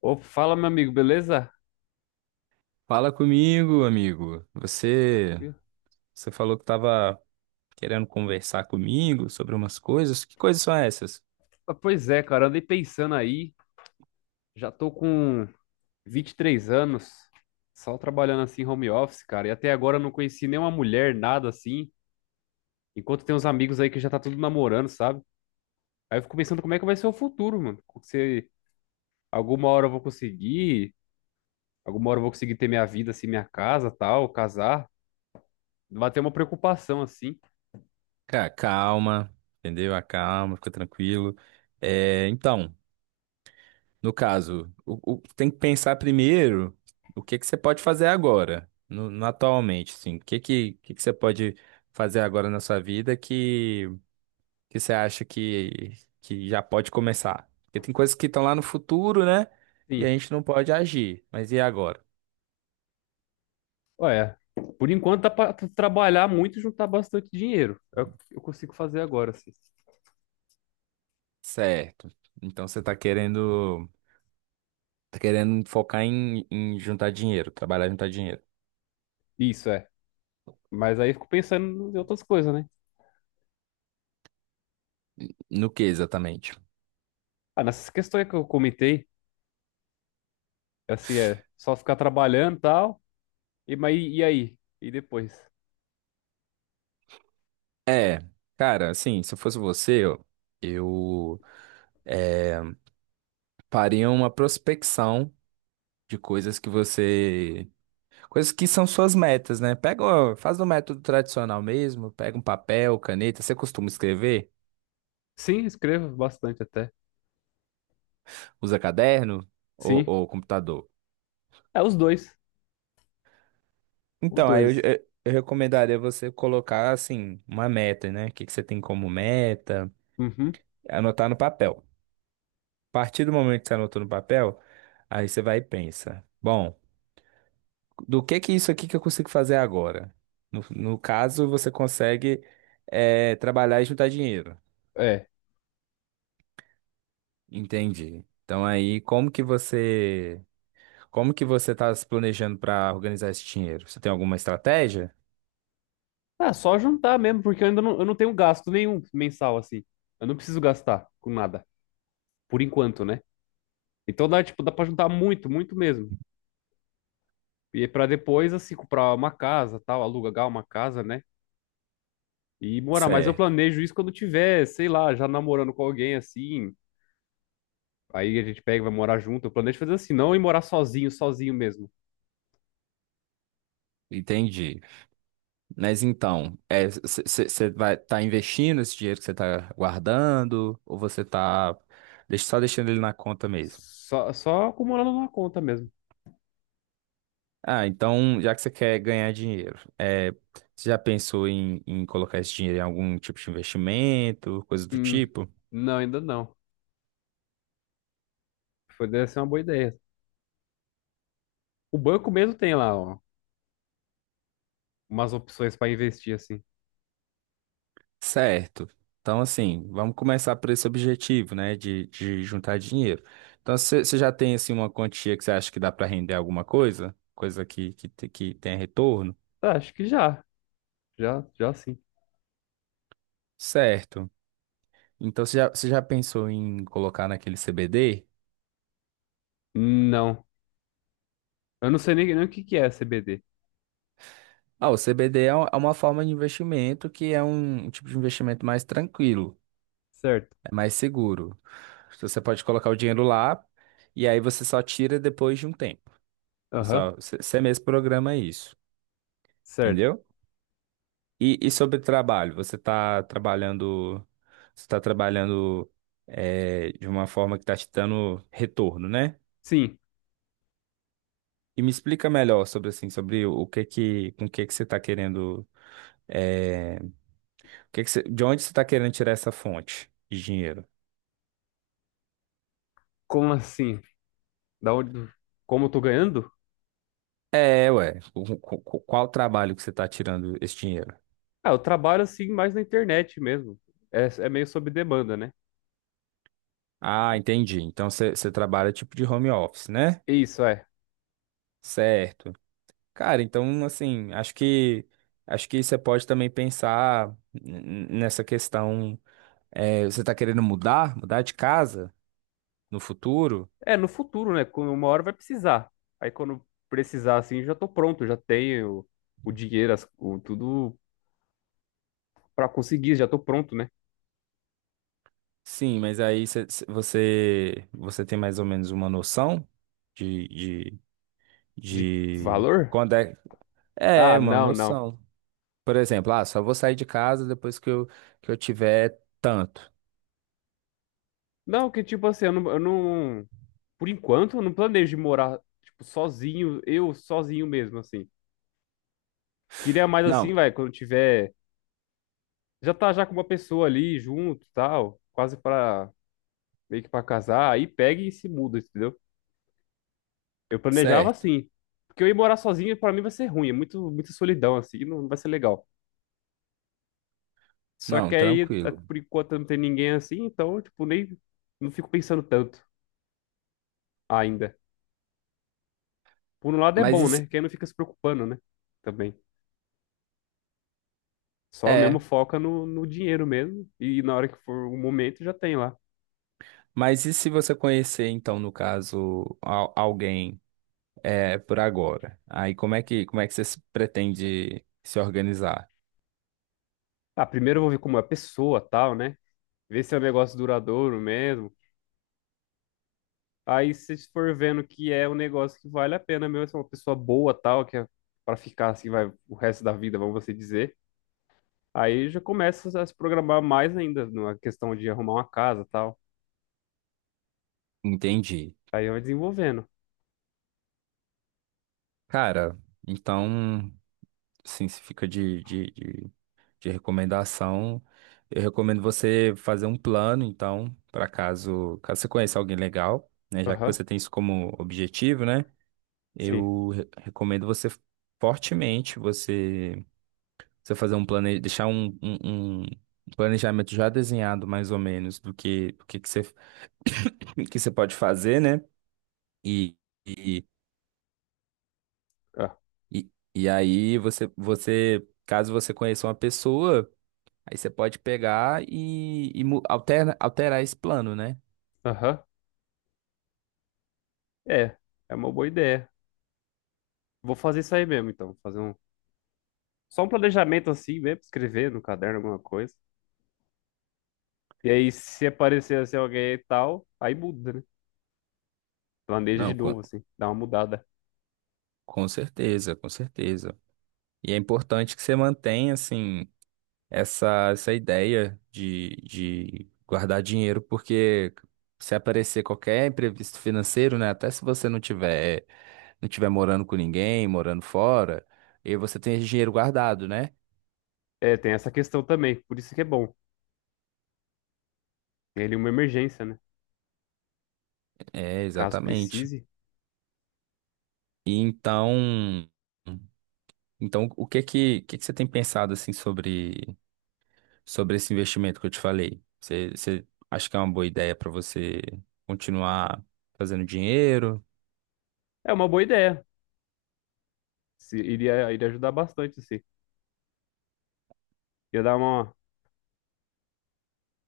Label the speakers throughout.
Speaker 1: Ô, fala, meu amigo, beleza?
Speaker 2: Fala comigo, amigo. Você falou que estava querendo conversar comigo sobre umas coisas. Que coisas são essas?
Speaker 1: Pois é, cara, andei pensando aí, já tô com 23 anos, só trabalhando assim home office, cara, e até agora eu não conheci nenhuma mulher, nada assim, enquanto tem uns amigos aí que já tá tudo namorando, sabe? Aí eu fico pensando como é que vai ser o futuro, mano. Se alguma hora eu vou conseguir, alguma hora eu vou conseguir ter minha vida, assim, minha casa, tal, casar, vai ter uma preocupação assim.
Speaker 2: Cara, calma, entendeu? Acalma, fica tranquilo. É, então, no caso, tem que pensar primeiro o que que você pode fazer agora, atualmente, assim. O que que você pode fazer agora na sua vida que você acha que já pode começar? Porque tem coisas que estão lá no futuro, né? E a
Speaker 1: Sim.
Speaker 2: gente não pode agir. Mas e agora?
Speaker 1: Olha, por enquanto dá pra tu trabalhar muito e juntar bastante dinheiro. É o que eu consigo fazer agora, assim.
Speaker 2: Certo. Então você tá querendo focar em juntar dinheiro, trabalhar e juntar dinheiro.
Speaker 1: Isso é. Mas aí eu fico pensando em outras coisas, né?
Speaker 2: No que exatamente?
Speaker 1: Ah, nessas questões que eu comentei, assim, é só ficar trabalhando e tal. E, mas, e aí? E depois?
Speaker 2: É, cara, assim, se eu fosse você, eu é, faria uma prospecção de coisas que você, coisas que são suas metas, né? Pega, ó, faz o método tradicional mesmo, pega um papel, caneta, você costuma escrever?
Speaker 1: Sim, escrevo bastante até.
Speaker 2: Usa caderno
Speaker 1: Sim.
Speaker 2: ou computador?
Speaker 1: É os dois. Os
Speaker 2: Então,
Speaker 1: dois.
Speaker 2: eu recomendaria você colocar, assim, uma meta, né? O que que você tem como meta?
Speaker 1: Uhum.
Speaker 2: Anotar no papel. A partir do momento que você anotou no papel, aí você vai e pensa: bom, do que isso aqui que eu consigo fazer agora? No caso, você consegue trabalhar e juntar dinheiro.
Speaker 1: É.
Speaker 2: Entendi. Então aí, como que você está se planejando para organizar esse dinheiro? Você tem alguma estratégia?
Speaker 1: Ah, só juntar mesmo, porque eu não tenho gasto nenhum mensal, assim. Eu não preciso gastar com nada. Por enquanto, né? Então dá, tipo, dá pra juntar muito, muito mesmo. E para depois, assim, comprar uma casa, tal, alugar uma casa, né? E morar. Mas eu
Speaker 2: Certo.
Speaker 1: planejo isso quando tiver, sei lá, já namorando com alguém, assim. Aí a gente pega e vai morar junto. Eu planejo fazer assim, não ir morar sozinho, sozinho mesmo.
Speaker 2: Entendi. Mas então, você vai estar investindo esse dinheiro que você está guardando ou você está só deixando ele na conta mesmo?
Speaker 1: Só acumulando uma conta mesmo.
Speaker 2: Ah, então, já que você quer ganhar dinheiro, é, você já pensou em colocar esse dinheiro em algum tipo de investimento, coisa do
Speaker 1: Hum,
Speaker 2: tipo?
Speaker 1: não, ainda não. Foi, deve ser uma boa ideia. O banco mesmo tem lá, ó, umas opções para investir, assim.
Speaker 2: Certo. Então, assim, vamos começar por esse objetivo, né, de juntar dinheiro. Então, você já tem, assim, uma quantia que você acha que dá para render alguma coisa? Coisa que tenha retorno?
Speaker 1: Tá, acho que já. Já, já sim.
Speaker 2: Certo. Então você já pensou em colocar naquele CBD?
Speaker 1: Não. Eu não sei nem o que que é CBD.
Speaker 2: Ah, o CBD é uma forma de investimento que é um tipo de investimento mais tranquilo,
Speaker 1: Certo.
Speaker 2: é mais seguro. Então, você pode colocar o dinheiro lá e aí você só tira depois de um tempo. Você
Speaker 1: Aham.
Speaker 2: só- você você mesmo programa isso,
Speaker 1: Certo.
Speaker 2: entendeu? E sobre trabalho, você está trabalhando de uma forma que está te dando retorno, né?
Speaker 1: Sim.
Speaker 2: E me explica melhor sobre assim, sobre o que que, com o que que você está querendo. É, o que que você- de onde você está querendo tirar essa fonte de dinheiro?
Speaker 1: Como assim? Da onde, como eu tô ganhando?
Speaker 2: É, ué. Qual trabalho que você está tirando esse dinheiro?
Speaker 1: Ah, eu trabalho assim mais na internet mesmo. É meio sob demanda, né?
Speaker 2: Ah, entendi. Então você trabalha tipo de home office, né?
Speaker 1: Isso, é.
Speaker 2: Certo. Cara, então assim, acho que você pode também pensar nessa questão. É, você está querendo mudar, mudar de casa no futuro?
Speaker 1: É, no futuro, né? Quando Uma hora vai precisar. Aí quando precisar, assim, já tô pronto, já tenho o dinheiro, tudo pra conseguir, já tô pronto, né?
Speaker 2: Sim, mas aí você você tem mais ou menos uma noção de, de,
Speaker 1: De
Speaker 2: de
Speaker 1: valor?
Speaker 2: quando é. É,
Speaker 1: Ah,
Speaker 2: mano,
Speaker 1: não, não.
Speaker 2: noção. Por exemplo, ah, só vou sair de casa depois que eu tiver tanto.
Speaker 1: Não, que tipo assim, eu não- por enquanto, eu não planejo morar, tipo, sozinho, eu sozinho mesmo, assim. Queria mais assim,
Speaker 2: Não,
Speaker 1: vai, quando tiver já tá já com uma pessoa ali junto, tal, quase pra meio que pra casar, aí pega e se muda, entendeu? Eu planejava
Speaker 2: certo.
Speaker 1: assim, porque eu ir morar sozinho pra mim vai ser ruim, é muito muita solidão assim, não vai ser legal. Só
Speaker 2: Não,
Speaker 1: que aí
Speaker 2: tranquilo.
Speaker 1: por enquanto não tem ninguém assim, então tipo nem não fico pensando tanto ainda. Por um lado é
Speaker 2: Mas
Speaker 1: bom,
Speaker 2: e
Speaker 1: né?
Speaker 2: se,
Speaker 1: Que aí não fica se preocupando, né? Também. Só mesmo
Speaker 2: é,
Speaker 1: foca no dinheiro mesmo. E na hora que for o momento já tem lá.
Speaker 2: mas e se você conhecer, então, no caso, alguém é, por agora? Aí como é que você se pretende se organizar?
Speaker 1: Ah, primeiro eu vou ver como é a pessoa, tal, né? Ver se é um negócio duradouro mesmo. Aí se for vendo que é um negócio que vale a pena mesmo, se é uma pessoa boa tal, que é para ficar assim vai o resto da vida, vamos assim dizer. Aí já começa a se programar mais ainda na questão de arrumar uma casa tal.
Speaker 2: Entendi.
Speaker 1: Aí vai desenvolvendo.
Speaker 2: Cara, então, assim, se fica de recomendação, eu recomendo você fazer um plano, então, para caso, caso você conheça alguém legal, né, já que
Speaker 1: Aham,
Speaker 2: você tem isso como objetivo, né,
Speaker 1: sim.
Speaker 2: recomendo você fortemente você, você fazer um plane, deixar um planejamento já desenhado mais ou menos que você que você pode fazer, né? E, e,
Speaker 1: Ah,
Speaker 2: e, e aí você caso você conheça uma pessoa. Aí você pode pegar e, alterar esse plano, né?
Speaker 1: aham, é. É uma boa ideia. Vou fazer isso aí mesmo, então. Fazer só um planejamento assim mesmo, escrever no caderno alguma coisa. E aí se aparecer assim alguém e tal, aí muda, né? Planeja de
Speaker 2: Não,
Speaker 1: novo assim, dá uma mudada.
Speaker 2: com certeza, com certeza. E é importante que você mantenha, assim, essa ideia de guardar dinheiro, porque se aparecer qualquer imprevisto financeiro, né? Até se você não tiver, não tiver morando com ninguém, morando fora, e você tem esse dinheiro guardado, né?
Speaker 1: É, tem essa questão também, por isso que é bom. Ele uma emergência, né?
Speaker 2: É,
Speaker 1: Caso
Speaker 2: exatamente.
Speaker 1: precise.
Speaker 2: E então, então o que que você tem pensado, assim, sobre sobre esse investimento que eu te falei. Você, você acha que é uma boa ideia para você continuar fazendo dinheiro?
Speaker 1: É uma boa ideia. Iria ajudar bastante, assim. Ia dar uma,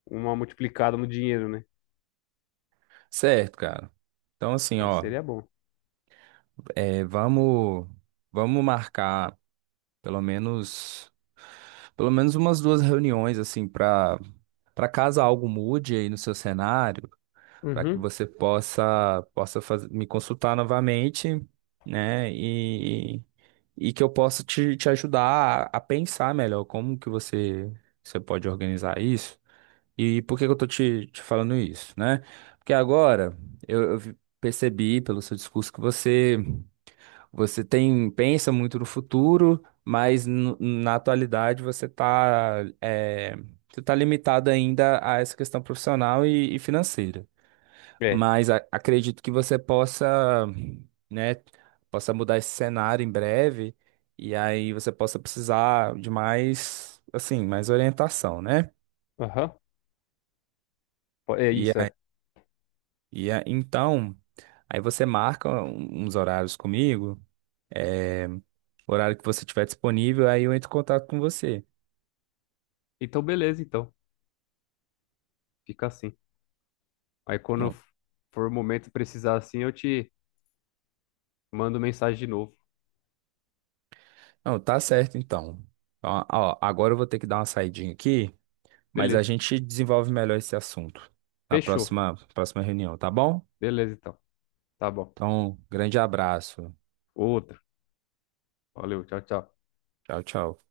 Speaker 1: uma multiplicada no dinheiro, né?
Speaker 2: Certo, cara. Então, assim,
Speaker 1: Mas
Speaker 2: ó,
Speaker 1: seria bom.
Speaker 2: é, vamos, vamos marcar pelo menos, pelo menos umas duas reuniões, assim, para para caso algo mude aí no seu cenário. Para que
Speaker 1: Uhum.
Speaker 2: você possa me consultar novamente, né? E que eu possa te, te ajudar a pensar melhor como que você pode organizar isso. E por que que eu tô te, te falando isso, né? Porque agora percebi pelo seu discurso que você tem pensa muito no futuro, mas na atualidade você tá é, você tá limitado ainda a essa questão profissional e financeira.
Speaker 1: É.
Speaker 2: Mas acredito que você possa, né, possa mudar esse cenário em breve e aí você possa precisar de mais, assim, mais orientação, né?
Speaker 1: Aham. É
Speaker 2: E
Speaker 1: isso,
Speaker 2: aí,
Speaker 1: é.
Speaker 2: então, aí você marca uns horários comigo, é, o horário que você tiver disponível, aí eu entro em contato com você.
Speaker 1: Então, beleza, então. Fica assim. Aí quando
Speaker 2: Não,
Speaker 1: for o momento de precisar assim, eu te mando mensagem de novo.
Speaker 2: não, tá certo então. Ó, ó, agora eu vou ter que dar uma saidinha aqui, mas a
Speaker 1: Beleza.
Speaker 2: gente desenvolve melhor esse assunto na
Speaker 1: Fechou.
Speaker 2: próxima, próxima reunião, tá bom?
Speaker 1: Beleza, então. Tá bom.
Speaker 2: Então, grande abraço.
Speaker 1: Outro. Valeu. Tchau, tchau.
Speaker 2: Tchau, tchau.